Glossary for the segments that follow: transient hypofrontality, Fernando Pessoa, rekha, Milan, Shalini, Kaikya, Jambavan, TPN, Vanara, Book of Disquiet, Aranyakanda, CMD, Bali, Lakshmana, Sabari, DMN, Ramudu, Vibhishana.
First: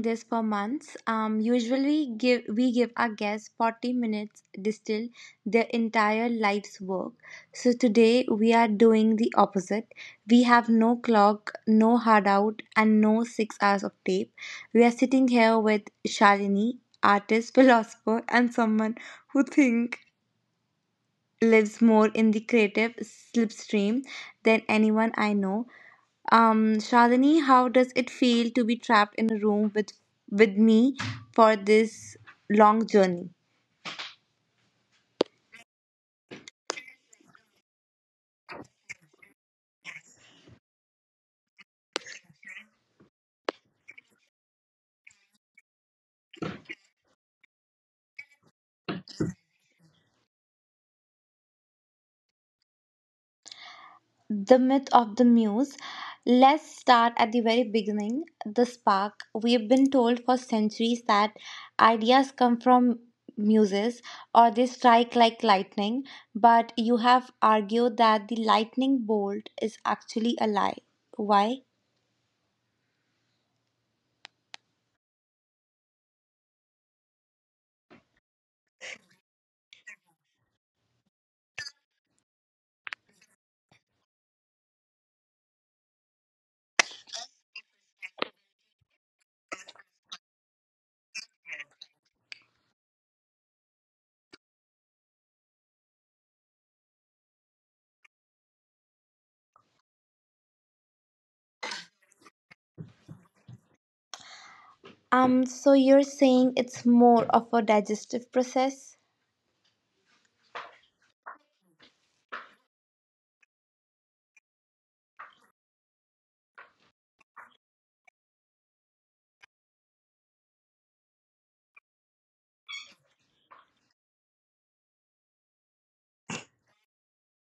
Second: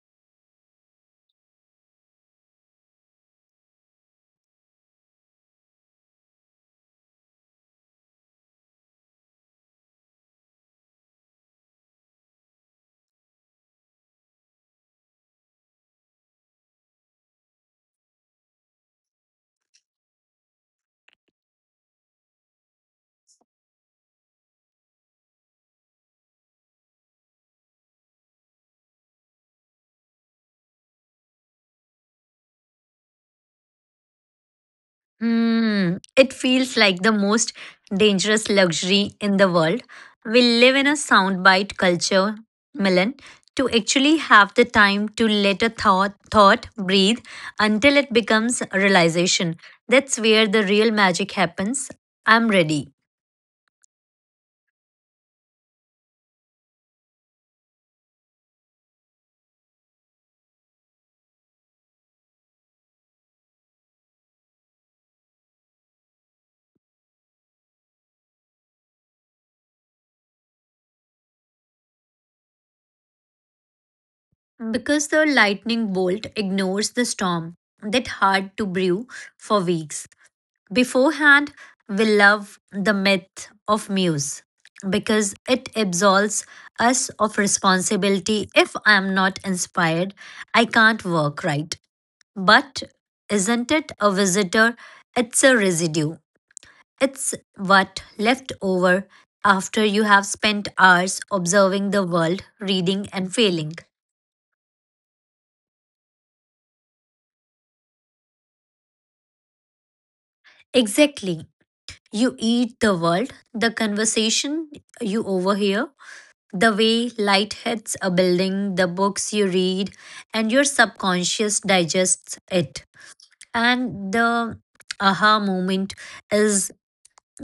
this for months. Usually, give we give our guests 40 minutes distill their entire life's work. So today we are doing the opposite. We have no clock, no hard out, and no 6 hours of tape. We are sitting here with Shalini, artist, philosopher, and someone who think lives more in the creative slipstream than anyone I know. Shadini, how does it feel to be trapped in a room with me for this long journey? Mm, it feels like the most dangerous luxury in the world. We live in a soundbite culture, Milan. To actually have the time to let a thought breathe until it becomes a realization. That's where the real magic happens. I'm ready. The myth of the muse. Let's start at the very beginning. The spark. We've been told for centuries that ideas come from muses or they strike like lightning, but you have argued that the lightning bolt is actually a lie. Why? Because the lightning bolt ignores the storm that hard to brew for weeks. Beforehand, we love the myth of Muse because it absolves us of responsibility. If I am not inspired, I can't work right. But isn't it a visitor? It's a residue. It's what left over after you have spent hours observing the world, reading and failing. So you're saying it's more of a digestive process? Exactly. You eat the world, the conversation you overhear, the way light hits a building, the books you read, and your subconscious digests it. And the aha moment is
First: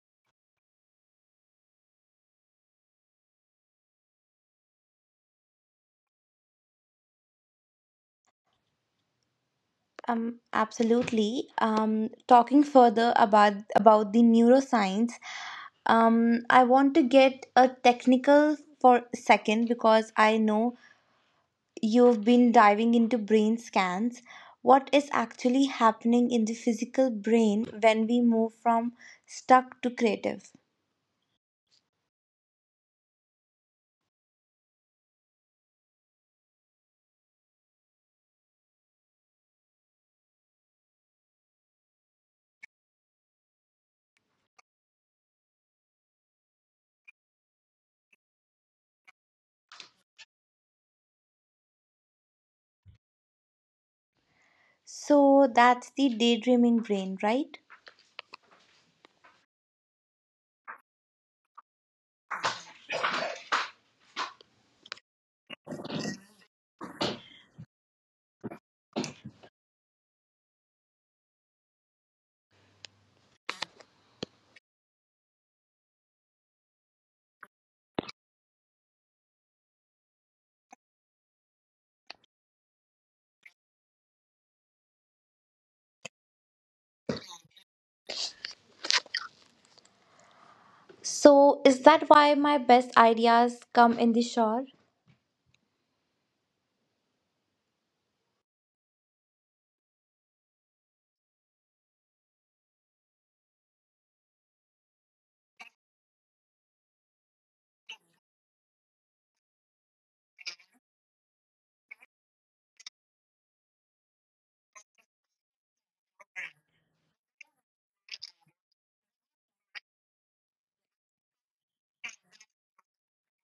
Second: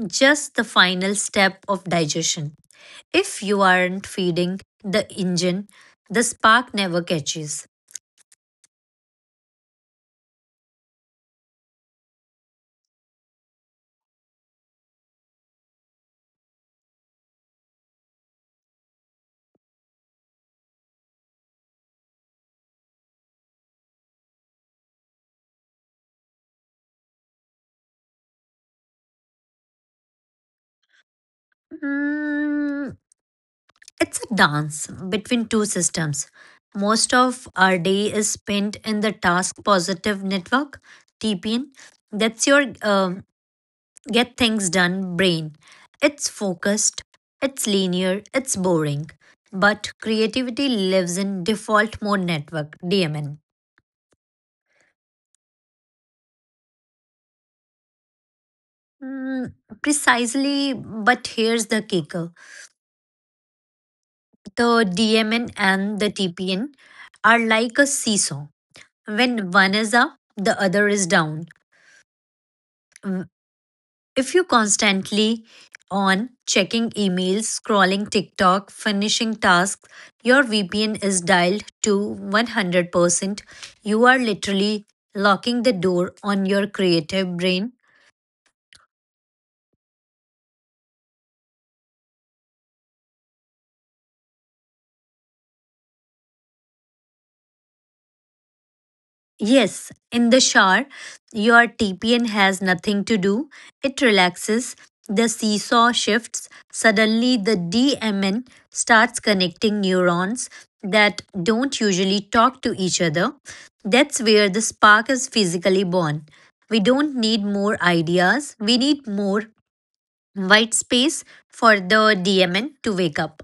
just the final step of digestion. If you aren't feeding the engine, the spark never catches. Absolutely. Talking further about the neuroscience, I want to get a technical for a second because I know you've been diving into brain scans. What is actually happening in the physical brain when we move from stuck to creative? Mm, it's a dance between two systems. Most of our day is spent in the task positive network, TPN. That's your get things done brain. It's focused, it's linear, it's boring. But creativity lives in default mode network, DMN. So that's the daydreaming brain, right? Mm, precisely, but here's the kicker, the DMN and the TPN are like a seesaw. When one is up, the other is down. If you constantly on checking emails, scrolling TikTok, finishing tasks, your VPN is dialed to 100%. You are literally locking the door on your creative brain. So is that why my best ideas come in the shower? Yes, in the shower, your TPN has nothing to do. It relaxes, the seesaw shifts, suddenly the DMN starts connecting neurons that don't usually talk to each other. That's where the spark is physically born. We don't need more ideas, we need more white space for the DMN to wake up.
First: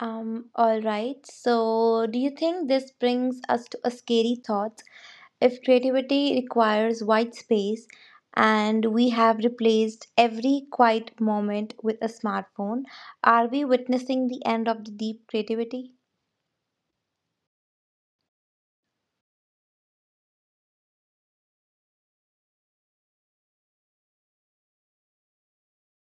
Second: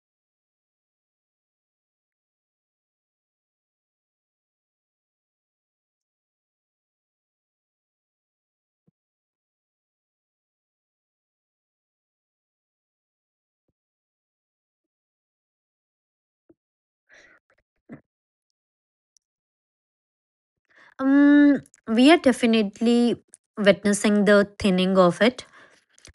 All right. So, do you think this brings us to a scary thought? If creativity requires white space and we have replaced every quiet moment with a smartphone, are we witnessing the end of the deep creativity? Um, we are definitely witnessing the thinning of it.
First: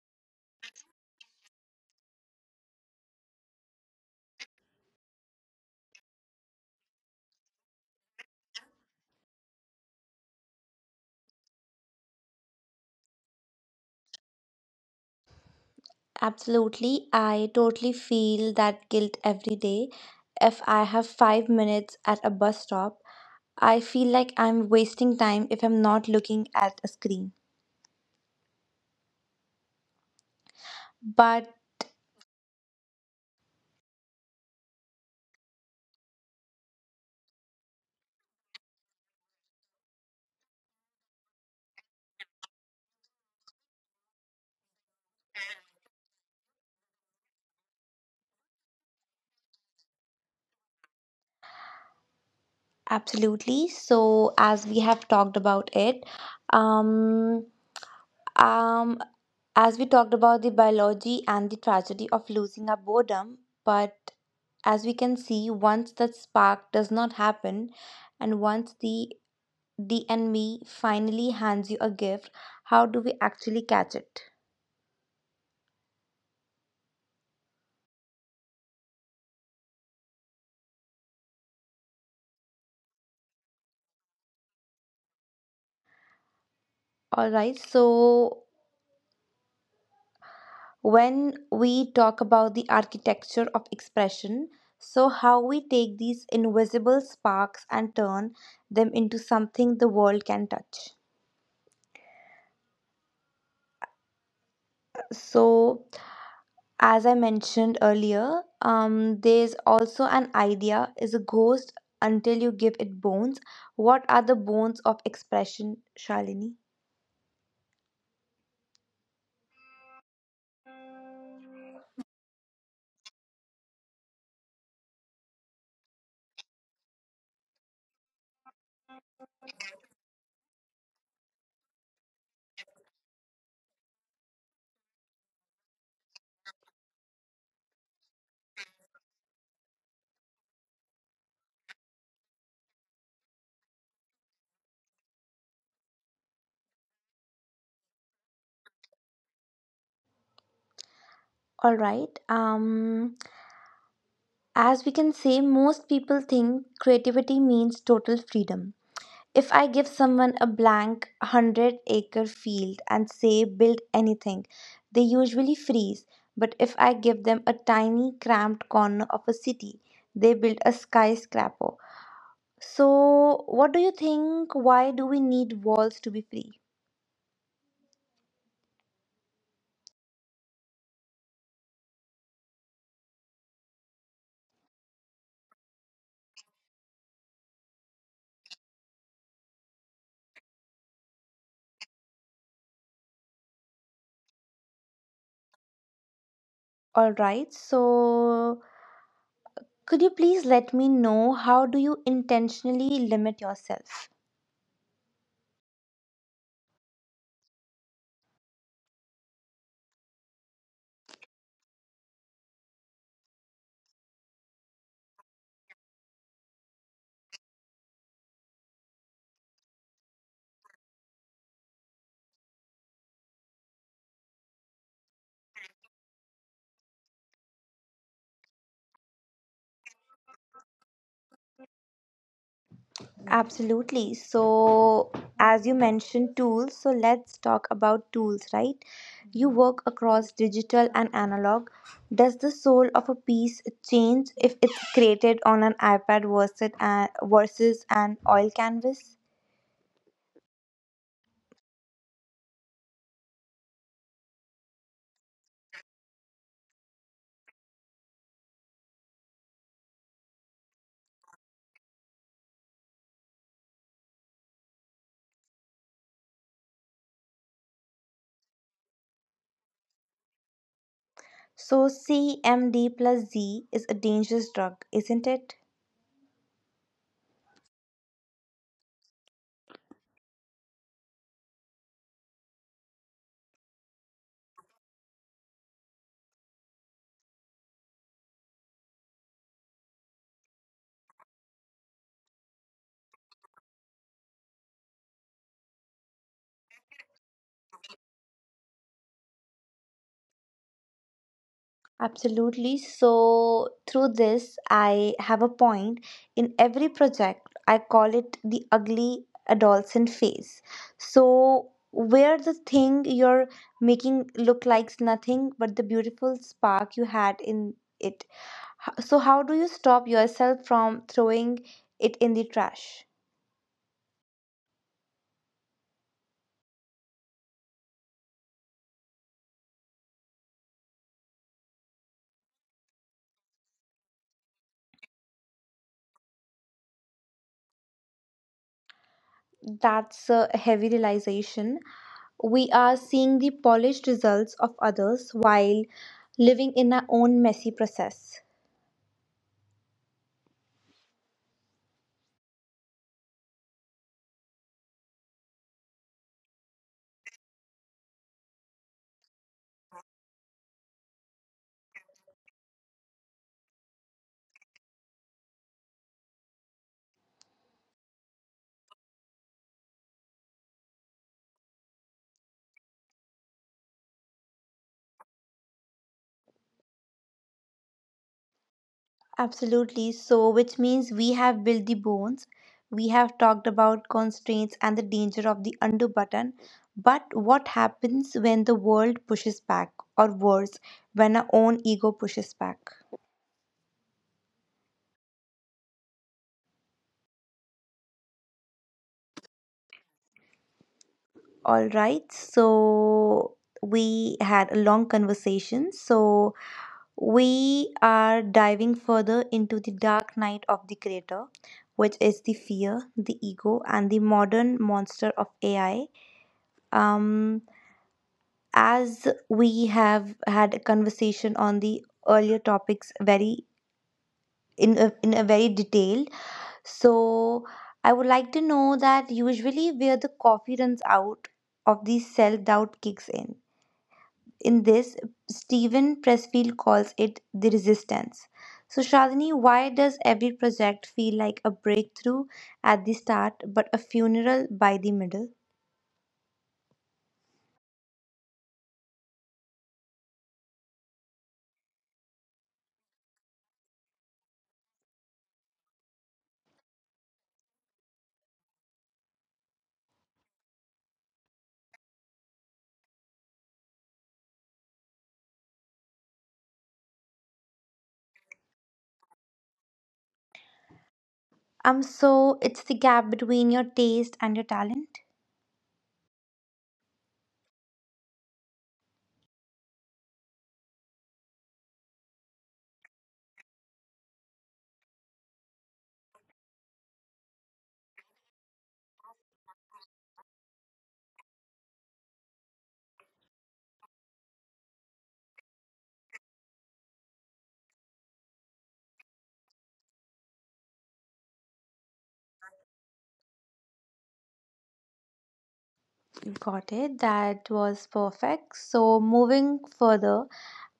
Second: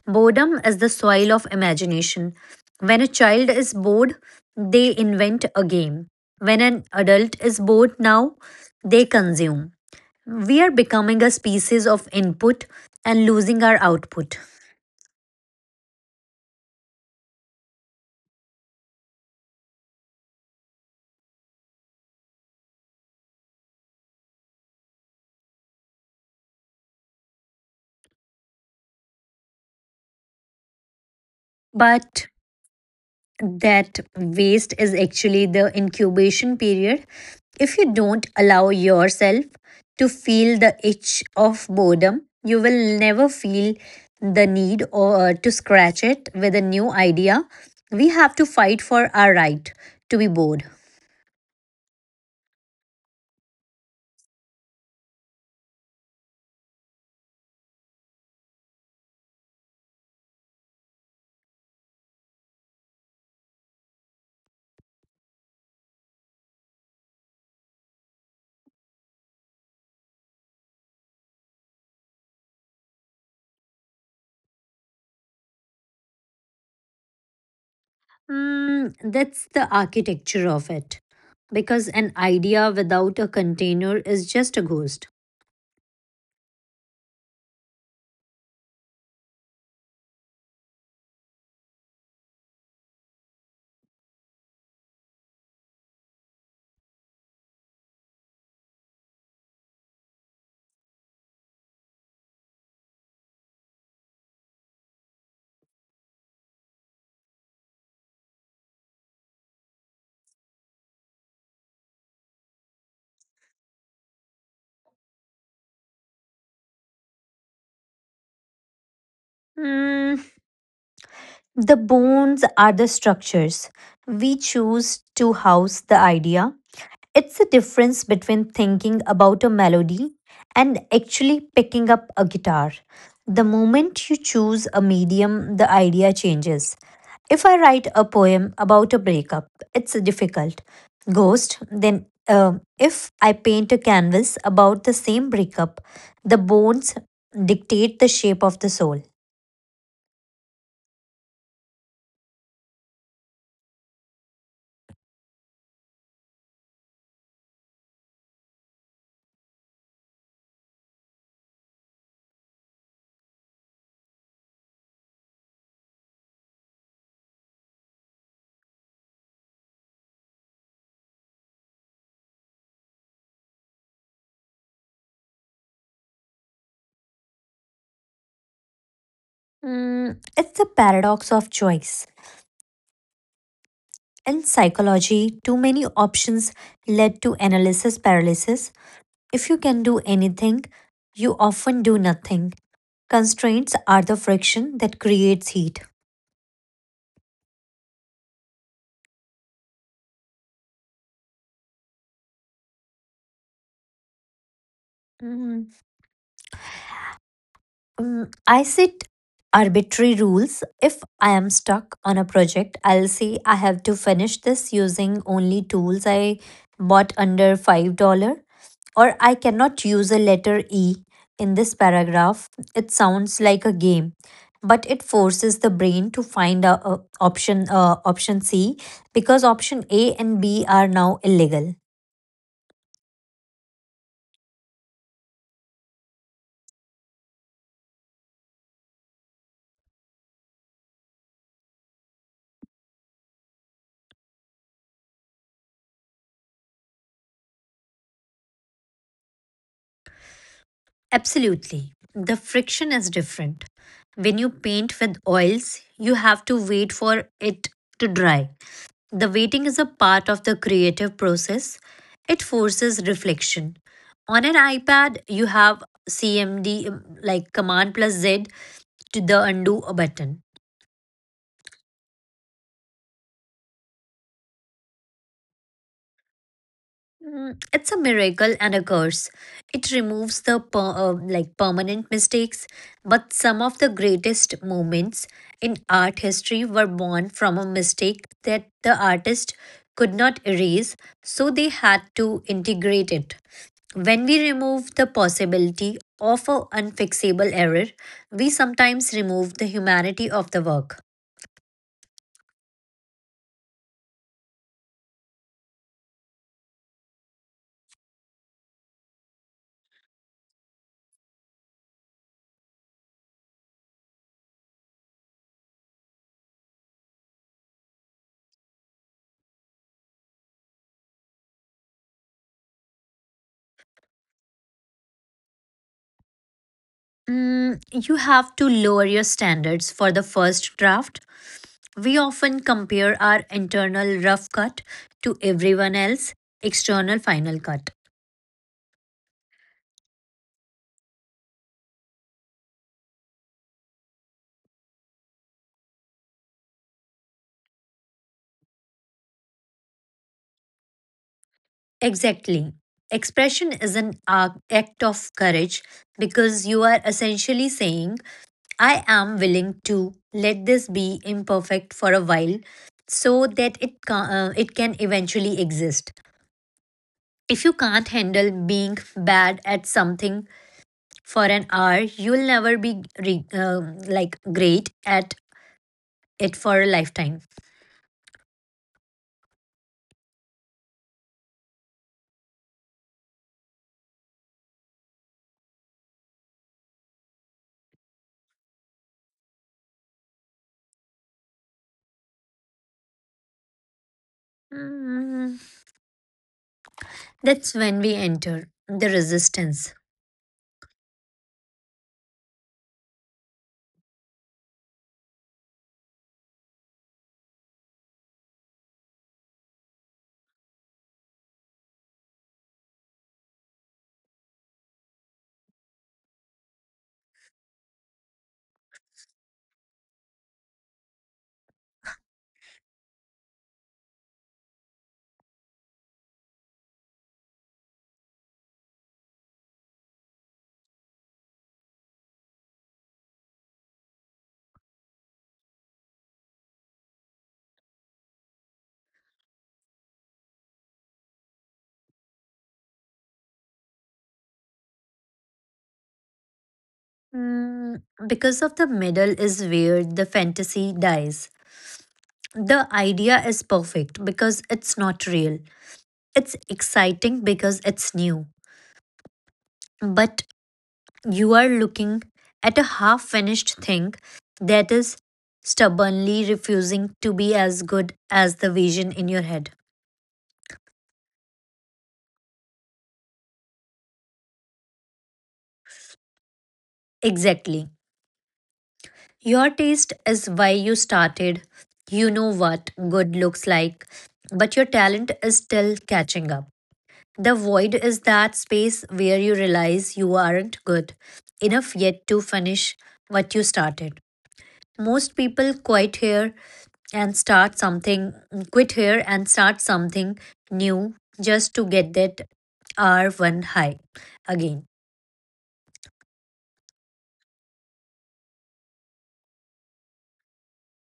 Boredom is the soil of imagination. When a child is bored, they invent a game. When an adult is bored now, they consume. We are becoming a species of input and losing our output. Absolutely. I totally feel that guilt every day. If I have 5 minutes at a bus stop, I feel like I'm wasting time if I'm not looking at a screen. But But that waste is actually the incubation period. If you don't allow yourself to feel the itch of boredom, you will never feel the need or to scratch it with a new idea. We have to fight for our right to be bored. absolutely. So, as we have talked about it, um, um, as we talked about the biology and the tragedy of losing our boredom, but as we can see, once that spark does not happen, and once the enemy finally hands you a gift, how do we actually catch it? Mm, that's the architecture of it. Because an idea without a container is just a ghost. All right. So, when we talk about the architecture of expression. So, how we take these invisible sparks and turn them into something the world can touch. So, as I mentioned earlier, there's also an idea is a ghost until you give it bones. What are the bones of expression, Shalini? Mm, the bones are the structures. We choose to house the idea. It's the difference between thinking about a melody and actually picking up a guitar. The moment you choose a medium, the idea changes. If I write a poem about a breakup, it's a difficult. Ghost, then if I paint a canvas about the same breakup, the bones dictate the shape of the soul. All right. As we can say, most people think creativity means total freedom. If I give someone a blank 100-acre field and say build anything, they usually freeze. But if I give them a tiny cramped corner of a city, they build a skyscraper. So, what do you think? Why do we need walls to be free? Mm, it's the paradox of choice. In psychology, too many options led to analysis paralysis. If you can do anything, you often do nothing. Constraints are the friction that creates heat. All right, so could you please let me know how do you intentionally limit yourself? Mm, mm, I set arbitrary rules. If I am stuck on a project, I'll say I have to finish this using only tools I bought under $5, or I cannot use a letter E in this paragraph. It sounds like a game, but it forces the brain to find a option option C because option A and B are now illegal. Absolutely. So, as you mentioned tools, so let's talk about tools, right? You work across digital and analog. Does the soul of a piece change if it's created on an iPad versus an oil canvas? Absolutely. The friction is different. When you paint with oils, you have to wait for it to dry. The waiting is a part of the creative process. It forces reflection. On an iPad, you have CMD Command plus Z to the undo button. So, CMD plus Z is a dangerous drug, isn't it? Mm, it's a miracle and a curse. It removes the permanent mistakes, but some of the greatest moments in art history were born from a mistake that the artist could not erase, so they had to integrate it. When we remove the possibility of an unfixable error, we sometimes remove the humanity of the work. Absolutely. So, through this, I have a point in every project. I call it the ugly adolescent phase. So, where the thing you're making look likes nothing but the beautiful spark you had in it. So, how do you stop yourself from throwing it in the trash? Mm, you have to lower your standards for the first draft. We often compare our internal rough cut to everyone else's external final cut. That's a heavy realization. We are seeing the polished results of others while living in our own messy process. Exactly. Expression is an act of courage because you are essentially saying, I am willing to let this be imperfect for a while so that it, it can eventually exist. If you can't handle being bad at something for an hour, you'll never be great at it for a lifetime. Absolutely. So, which means we have built the bones, we have talked about constraints and the danger of the undo button. But what happens when the world pushes back, or worse, when our own ego pushes back? Mm, that's when we enter the resistance. All right, so we had a long conversation. So, we are diving further into the dark night of the creator, which is the fear, the ego, and the modern monster of AI. Um, as we have had a conversation on the earlier topics very in a very detail, so I would like to know that usually where the coffee runs out of the self doubt kicks in this, Stephen Pressfield calls it the resistance. So Shadini, why does every project feel like a breakthrough at the start but a funeral by the middle? Mm, because of the middle is where the fantasy dies. The idea is perfect because it's not real. It's exciting because it's new, but you are looking at a half finished thing that is stubbornly refusing to be as good as the vision in your head. So it's the gap between your taste and your talent. Exactly. Your taste is why you started. You know what good looks like, but your talent is still catching up. The void is that space where you realize you aren't good enough yet to finish what you started. Most people quit here and start something, quit here and start something new just to get that R1 high again. Got it. That was perfect. So moving further,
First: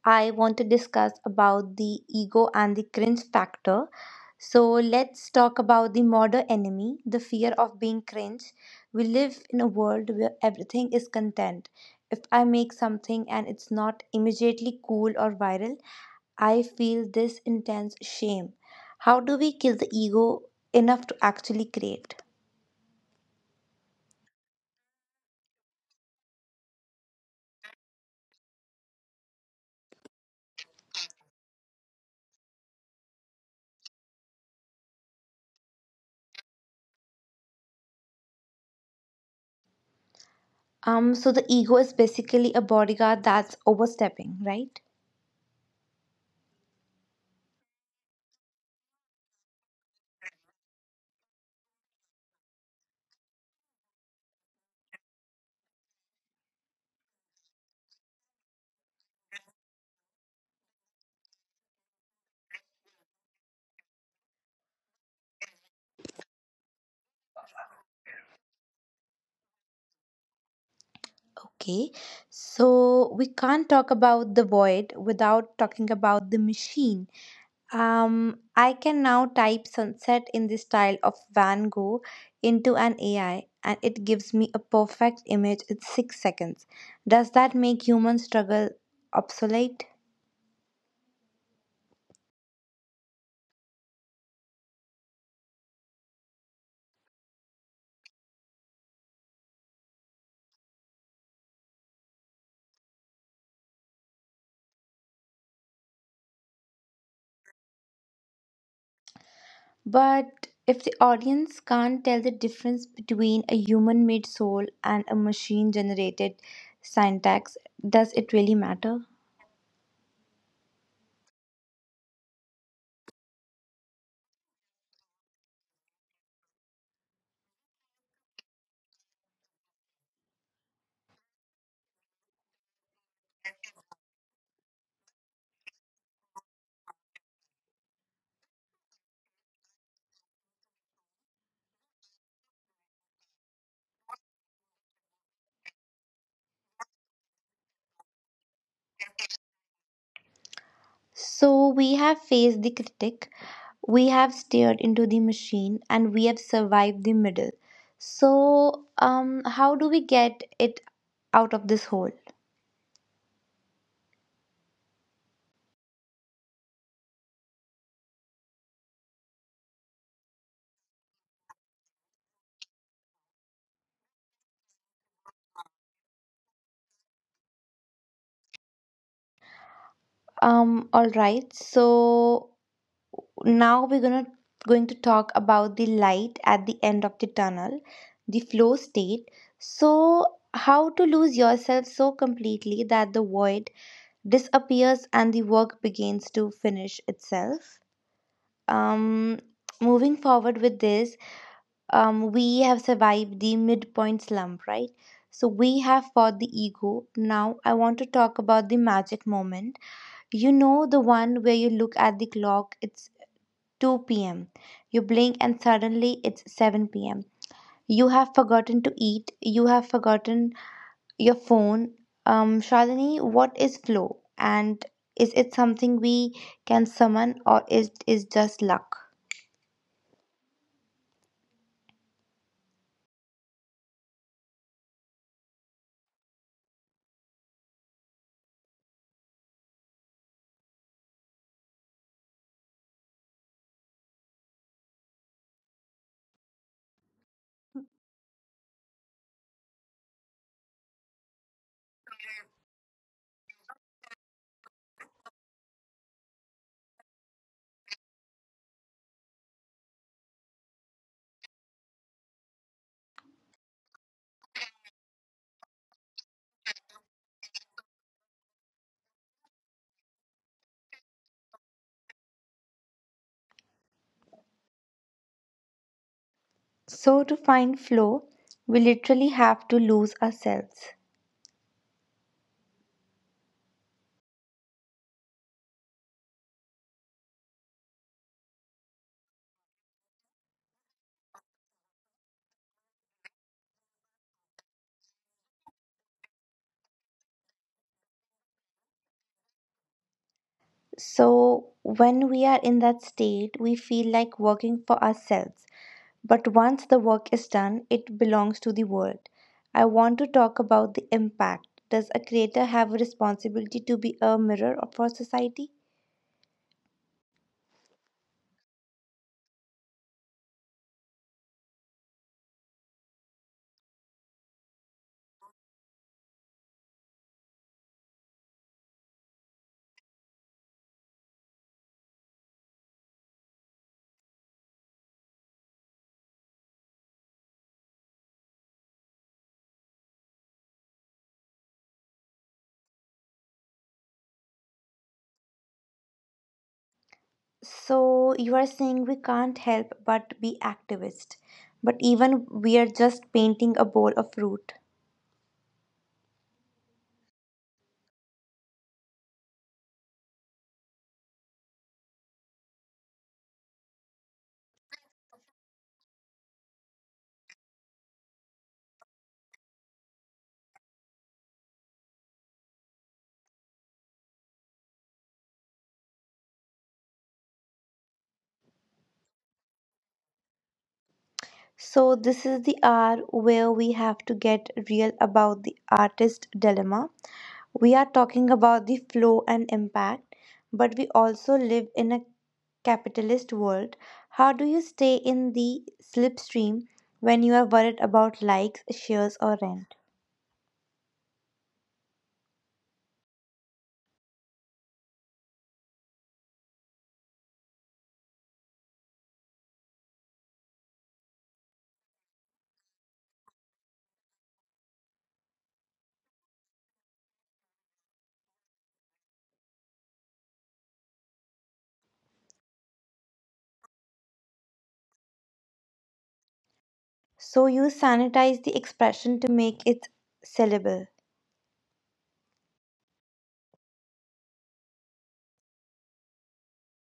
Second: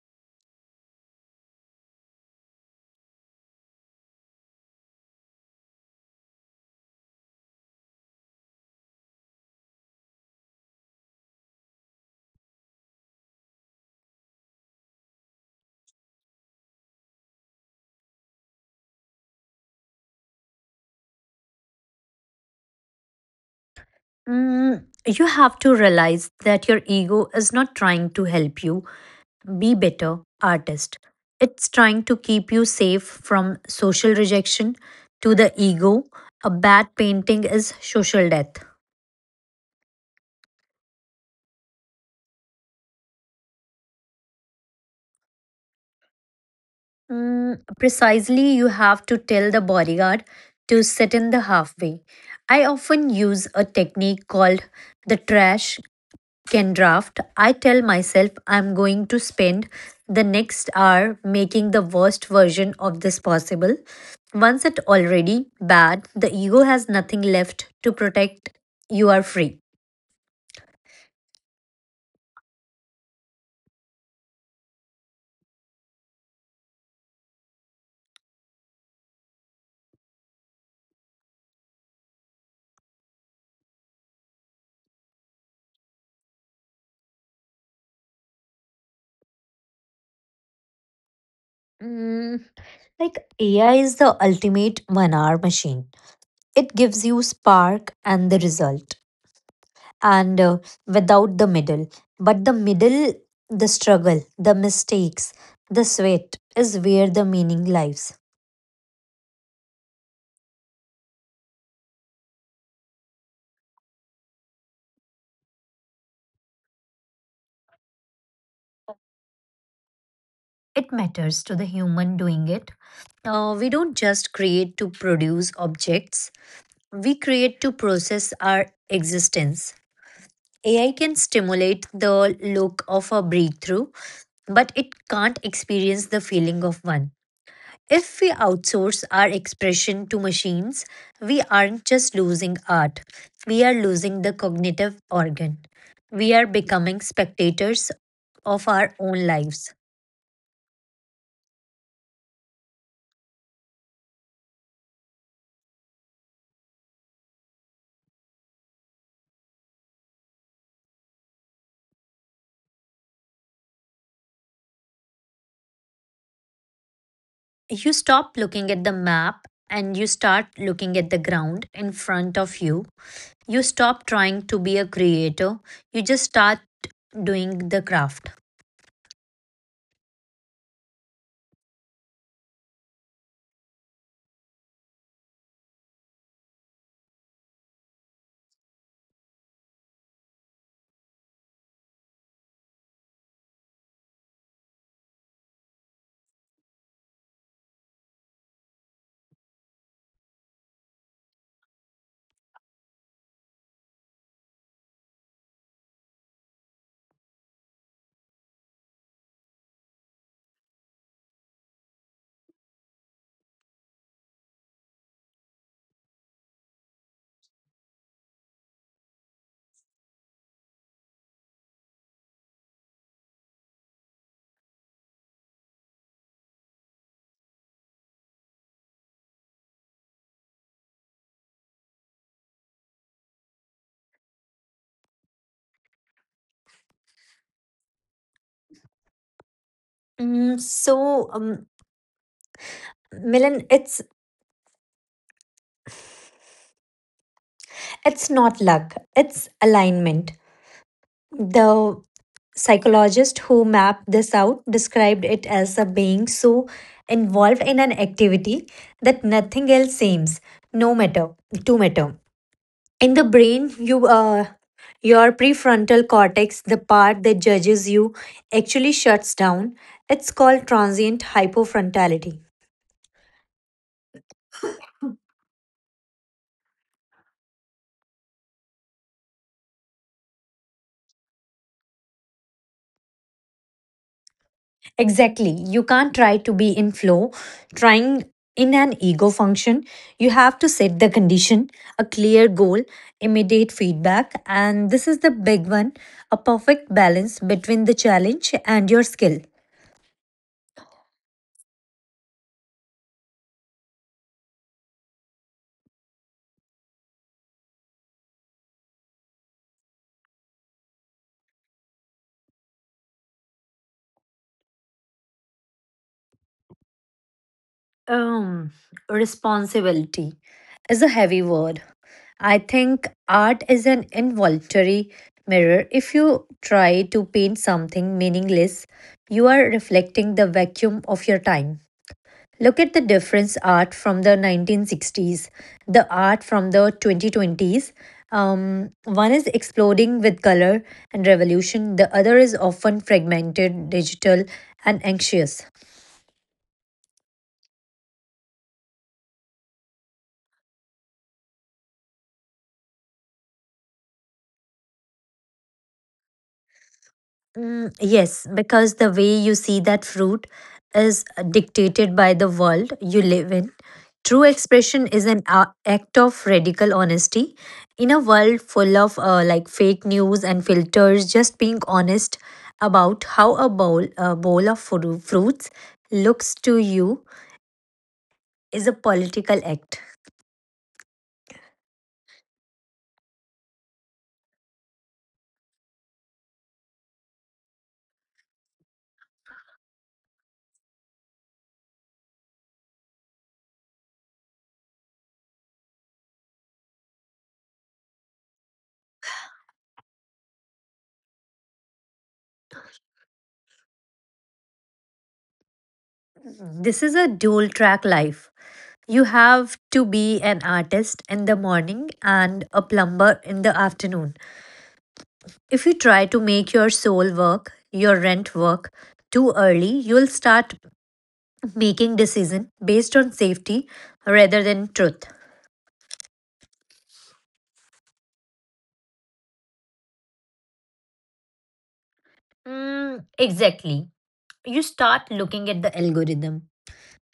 I want to discuss about the ego and the cringe factor. So let's talk about the modern enemy, the fear of being cringe. We live in a world where everything is content. If I make something and it's not immediately cool or viral, I feel this intense shame. How do we kill the ego enough to actually create? Mm, you have to realize that your ego is not trying to help you be better artist. It's trying to keep you safe from social rejection. To the ego, a bad painting is social death. So the ego is basically a bodyguard that's overstepping, right? Mm, precisely, you have to tell the bodyguard to sit in the halfway. I often use a technique called the trash can draft, I tell myself I'm going to spend the next hour making the worst version of this possible. Once it's already bad, the ego has nothing left to protect. You are free. Okay. So we can't talk about the void without talking about the machine. I can now type sunset in the style of Van Gogh into an AI and it gives me a perfect image in 6 seconds. Does that make human struggle obsolete? Mm, AI is the ultimate 1 hour machine. It gives you spark and the result, and without the middle. But the middle, the struggle, the mistakes, the sweat is where the meaning lies. But if the audience can't tell the difference between a human made soul and a machine generated syntax, does it really matter? It matters to the human doing it. We don't just create to produce objects, we create to process our existence. AI can stimulate the look of a breakthrough, but it can't experience the feeling of one. If we outsource our expression to machines, we aren't just losing art, we are losing the cognitive organ. We are becoming spectators of our own lives. So we have faced the critic, we have stared into the machine, and we have survived the middle. So, how do we get it out of this hole? You stop looking at the map and you start looking at the ground in front of you. You stop trying to be a creator, you just start doing the craft. All right, so now we're gonna going to talk about the light at the end of the tunnel, the flow state. So, how to lose yourself so completely that the void disappears and the work begins to finish itself. um Moving forward with this, we have survived the midpoint slump, right? So we have fought the ego. Now I want to talk about the magic moment. You know, the one where you look at the clock, it's 2 p.m. You blink and suddenly it's 7 p.m. You have forgotten to eat, you have forgotten your phone. Shalini, what is flow? And is it something we can summon or is just luck? Mm, so, um, Milan, it's not luck; it's alignment. The psychologist who mapped this out described it as a being so involved in an activity that nothing else seems no matter to matter. In the brain, your prefrontal cortex, the part that judges you, actually shuts down. It's called transient hypofrontality. So to find flow, we literally have to lose ourselves. Exactly, you can't try to be in flow. Trying in an ego function. You have to set the condition: a clear goal, immediate feedback, and this is the big one, a perfect balance between the challenge and your skill. So when we are in that state, we feel like working for ourselves. But once the work is done, it belongs to the world. I want to talk about the impact. Does a creator have a responsibility to be a mirror for society? um Responsibility is a heavy word. I think art is an involuntary mirror. If you try to paint something meaningless, you are reflecting the vacuum of your time. Look at the difference art from the 1960s, the art from the 2020s. One is exploding with color and revolution, the other is often fragmented, digital, and anxious. So you are saying we can't help but be activists, but even we are just painting a bowl of fruit. Mm, yes, because the way you see that fruit is dictated by the world you live in. True expression is an act of radical honesty. In a world full of fake news and filters, just being honest about how a bowl of fruits looks to you is a political act. So this is the hour where we have to get real about the artist dilemma. We are talking about the flow and impact, but we also live in a capitalist world. How do you stay in the slipstream when you are worried about likes, shares, or rent? This is a dual track life. You have to be an artist in the morning and a plumber in the afternoon. If you try to make your soul work, your rent work too early, you'll start making decision based on safety rather than truth. So you sanitize the expression to make it sellable. Mm, exactly. You start looking at the algorithm.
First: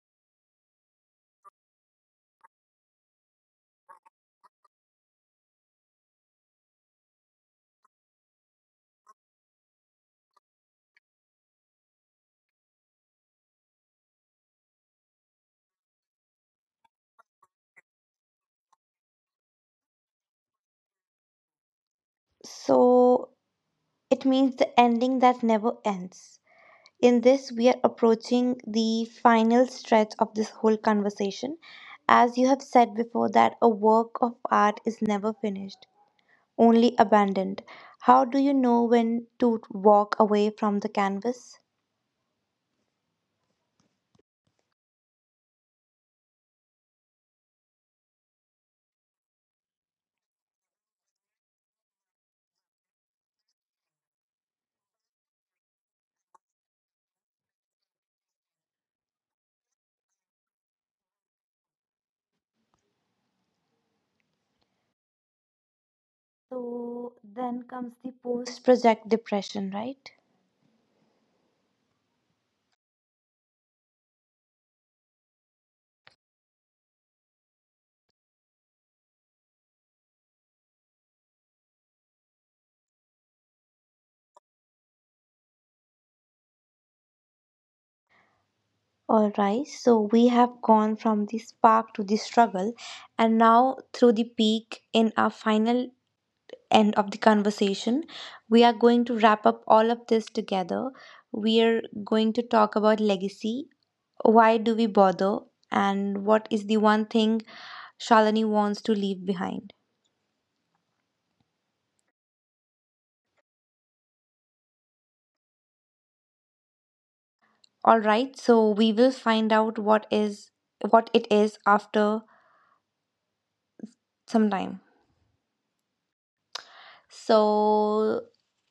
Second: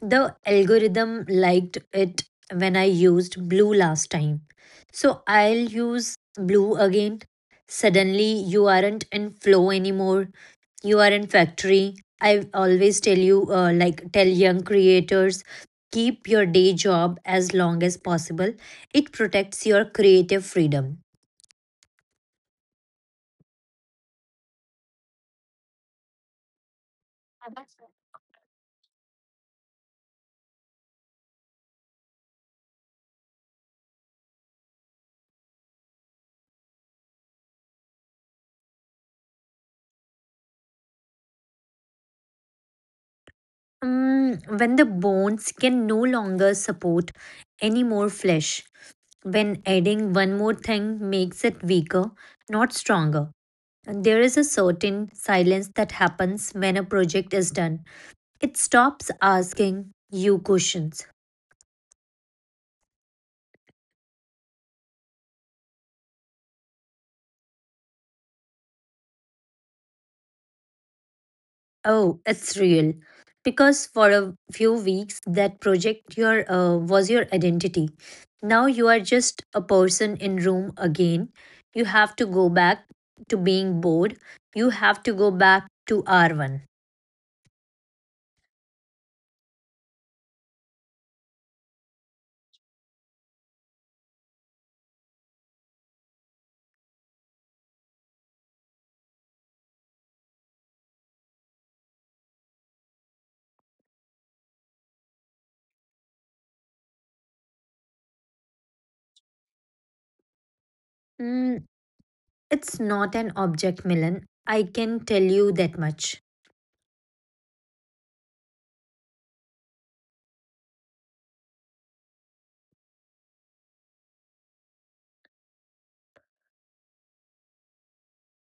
The algorithm liked it when I used blue last time. So I'll use blue again. Suddenly, you aren't in flow anymore. You are in factory. I always tell you, tell young creators keep your day job as long as possible. It protects your creative freedom. So it means the ending that never ends. In this, we are approaching the final stretch of this whole conversation. As you have said before, that a work of art is never finished, only abandoned. How do you know when to walk away from the canvas? Mm, when the bones can no longer support any more flesh, when adding one more thing makes it weaker, not stronger. And there is a certain silence that happens when a project is done. It stops asking you questions. So then comes the post project depression, right? Oh, it's real. Because for a few weeks, that project your was your identity. Now you are just a person in room again. You have to go back to being bored. You have to go back to R1. All right, so we have gone from the spark to the struggle, and now through the peak in our final end of the conversation, we are going to wrap up all of this together. We are going to talk about legacy, why do we bother, and what is the one thing Shalini wants to leave behind. It's not an object, Milan. I can tell you that much. All right, so we will find out what it is after some time. So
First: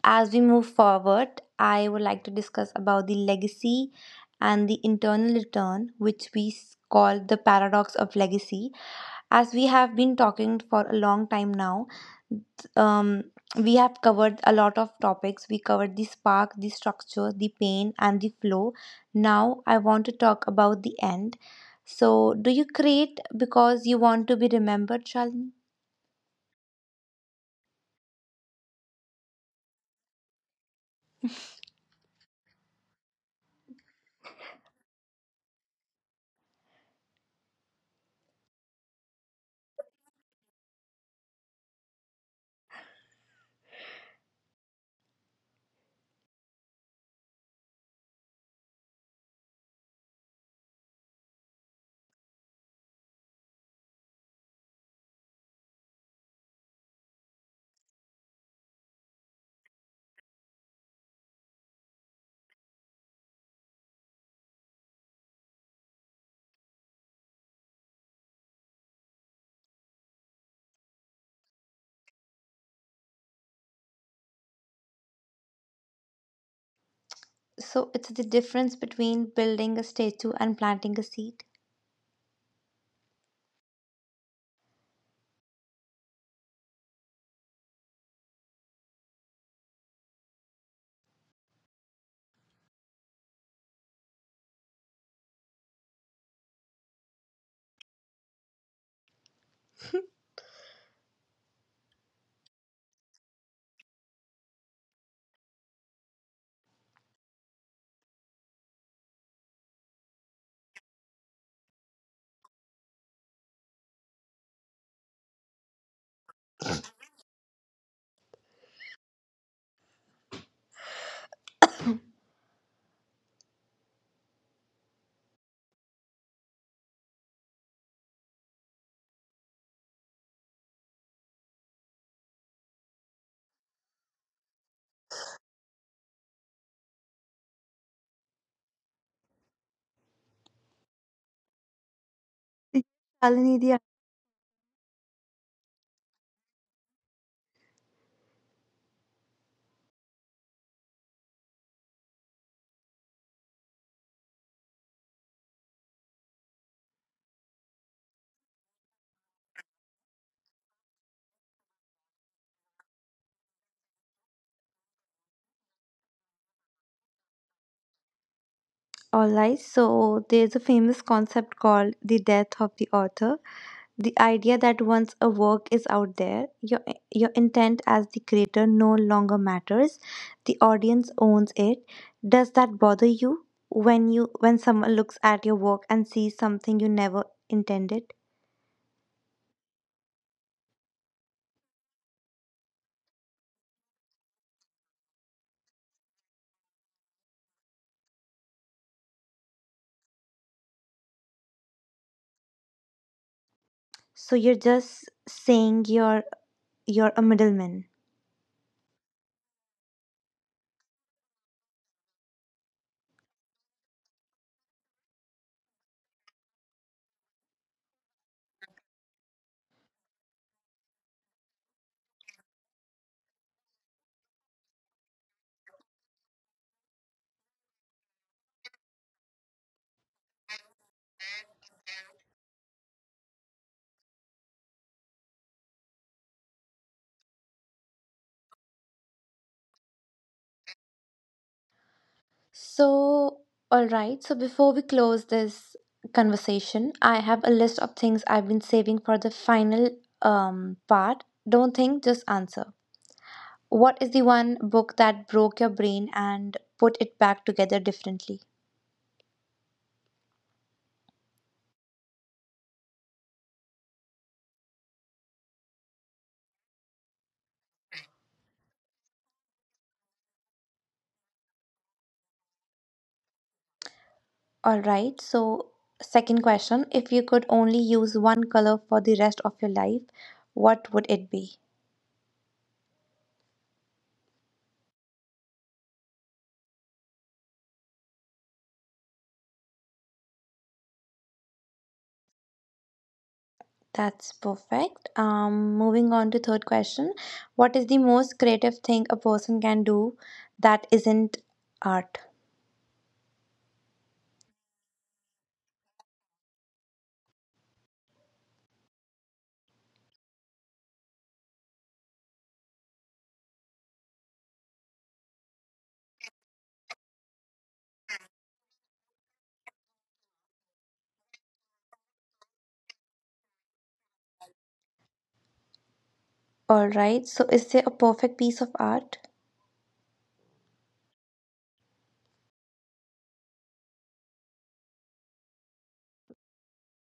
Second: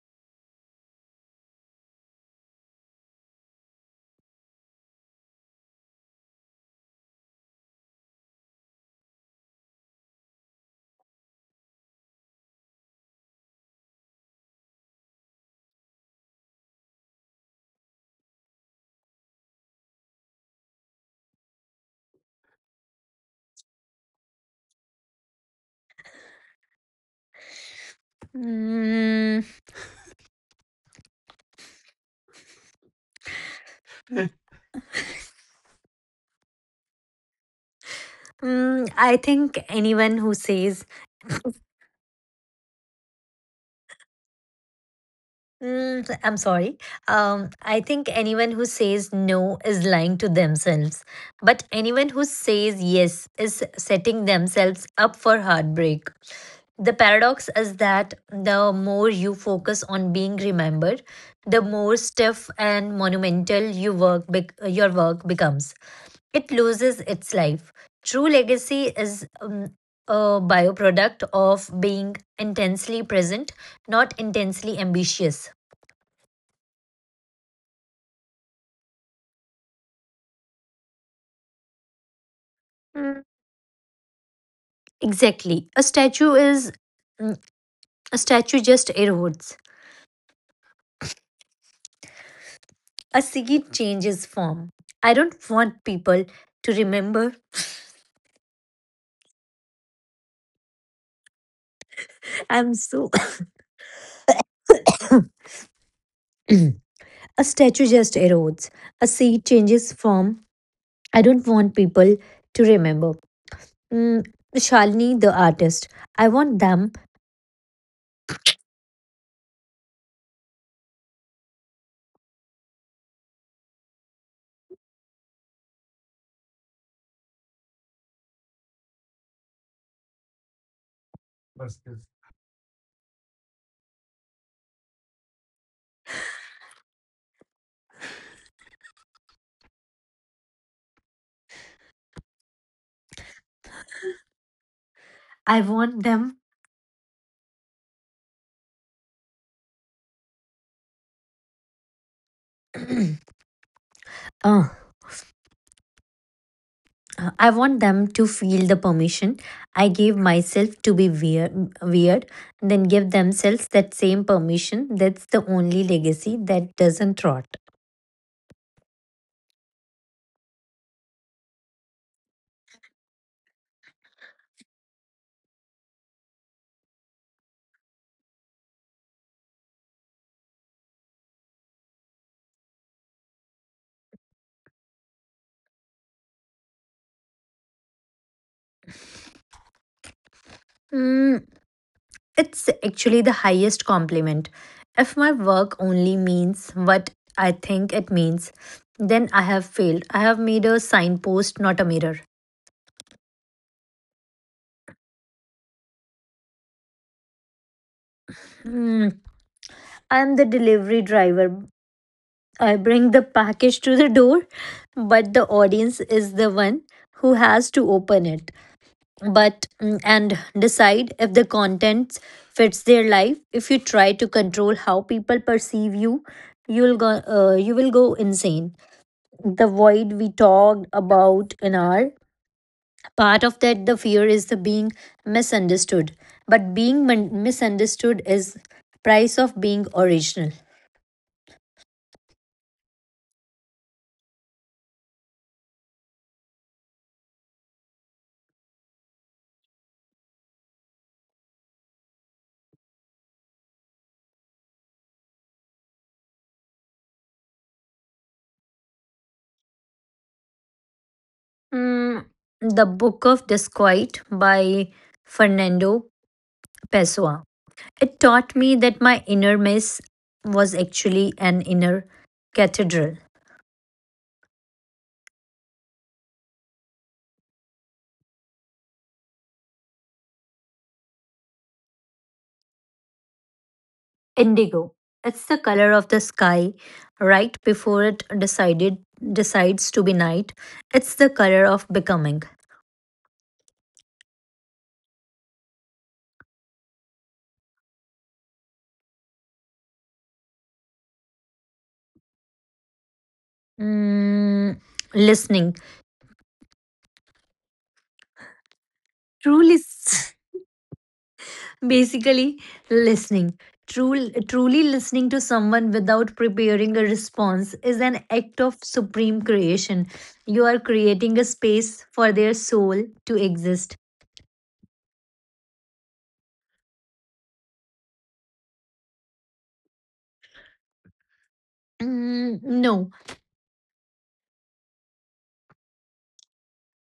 as we move forward, I would like to discuss about the legacy and the internal return, which we call the paradox of legacy. As we have been talking for a long time now, um, we have covered a lot of topics. We covered the spark, the structure, the pain, and the flow. Now, I want to talk about the end. So, do you create because you want to be remembered, Shalini? Mm, mm, I think anyone who says, mm, I'm sorry, I think anyone who says no is lying to themselves. But anyone who says yes is setting themselves up for heartbreak. The paradox is that the more you focus on being remembered, the more stiff and monumental your work becomes. It loses its life. True legacy is a byproduct of being intensely present, not intensely ambitious. So, it's the difference between building a statue and planting a seed. Mm, exactly. Mm, a statue just erodes. A seed changes form. I don't want people to remember. I'm so a statue just erodes. A seed changes form. I don't want people to remember. Mm, Shalini, the artist. I want them. Shalini, the— I want them. Oh, I want them to feel the permission I gave myself to be weird, then give themselves that same permission. That's the only legacy that doesn't rot. All right, so there's a famous concept called the death of the author. The idea that once a work is out there, your intent as the creator no longer matters. The audience owns it. Does that bother you when someone looks at your work and sees something you never intended? Mm, it's actually the highest compliment. If my work only means what I think it means, then I have failed. I have made a signpost, not a mirror. So you're just saying you're a middleman. Hmm, I am the delivery driver, I bring the package to the door, but the audience is the one who has to open it, and decide if the content fits their life. If you try to control how people perceive you, you'll go you will go insane. The void we talked about in our part of that, the fear is the being misunderstood, but being misunderstood is price of being original. So all right. So before we close this conversation, I have a list of things I've been saving for the final part. Don't think, just answer. What is the one book that broke your brain and put it back together differently? Mm, the Book of Disquiet by Fernando Pessoa. It taught me that my inner mess was actually an inner cathedral. All right. So, second question, if you could only use one color for the rest of your life, what would it be? Indigo. It's the color of the sky right before it decided decides to be night. It's the color of becoming. That's perfect. Moving on to third question, what is the most creative thing a person can do that isn't art? Mm, listening. Truly basically listening. Truly listening to someone without preparing a response is an act of supreme creation. You are creating a space for their soul to exist. All right. So, is there a perfect piece of art? Mm, no.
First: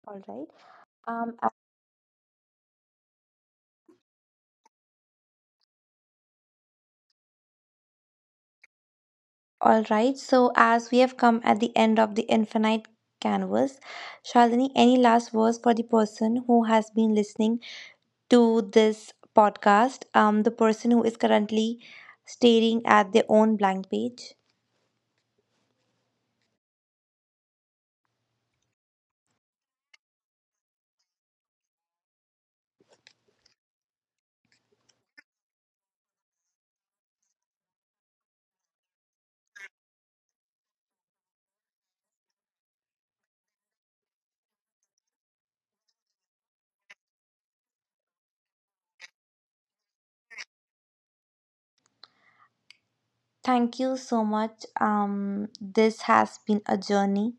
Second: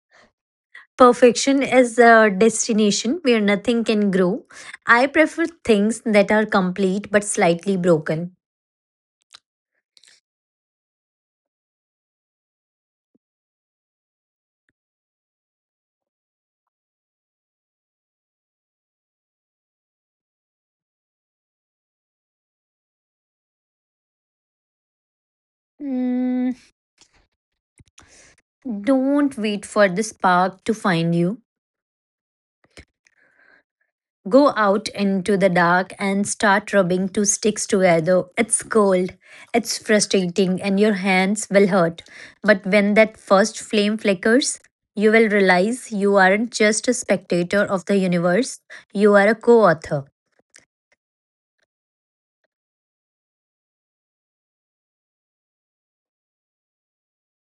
All right. Um, Perfection is a destination where nothing can grow. I prefer things that are complete but slightly broken. All right, so as we have come at the end of the infinite canvas, Shalini, any last words for the person who has been listening to this podcast, the person who is currently staring at their own blank page? Mm, don't wait for the spark to find you. Go out into the dark and start rubbing 2 sticks together. It's cold, it's frustrating, and your hands will hurt. But when that first flame flickers, you will realize you aren't just a spectator of the universe, you are a co author. Thank you so much. This has been a journey.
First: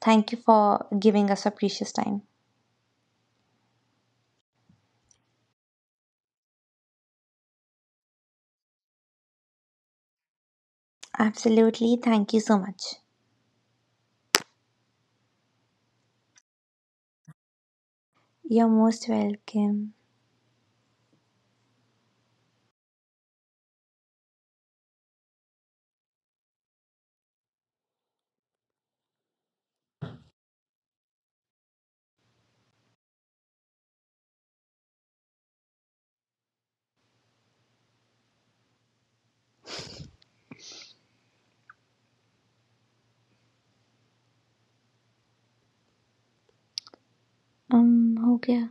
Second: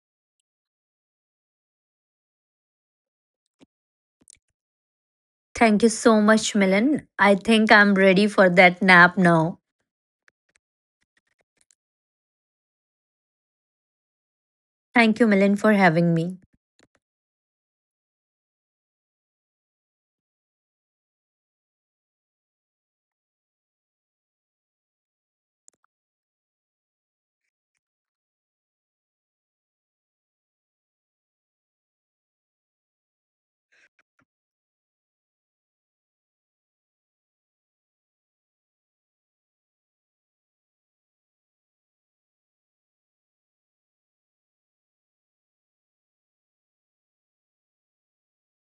Thank you for giving us a precious time. Thank you so much, Milan. I think I'm ready for that nap now. Absolutely, thank you so much. Thank you, Milan, for having me. You're most welcome. हो गया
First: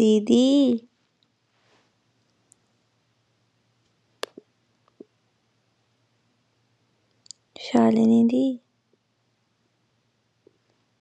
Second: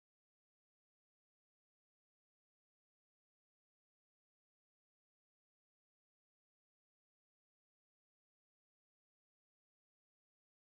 दीदी शालिनी दी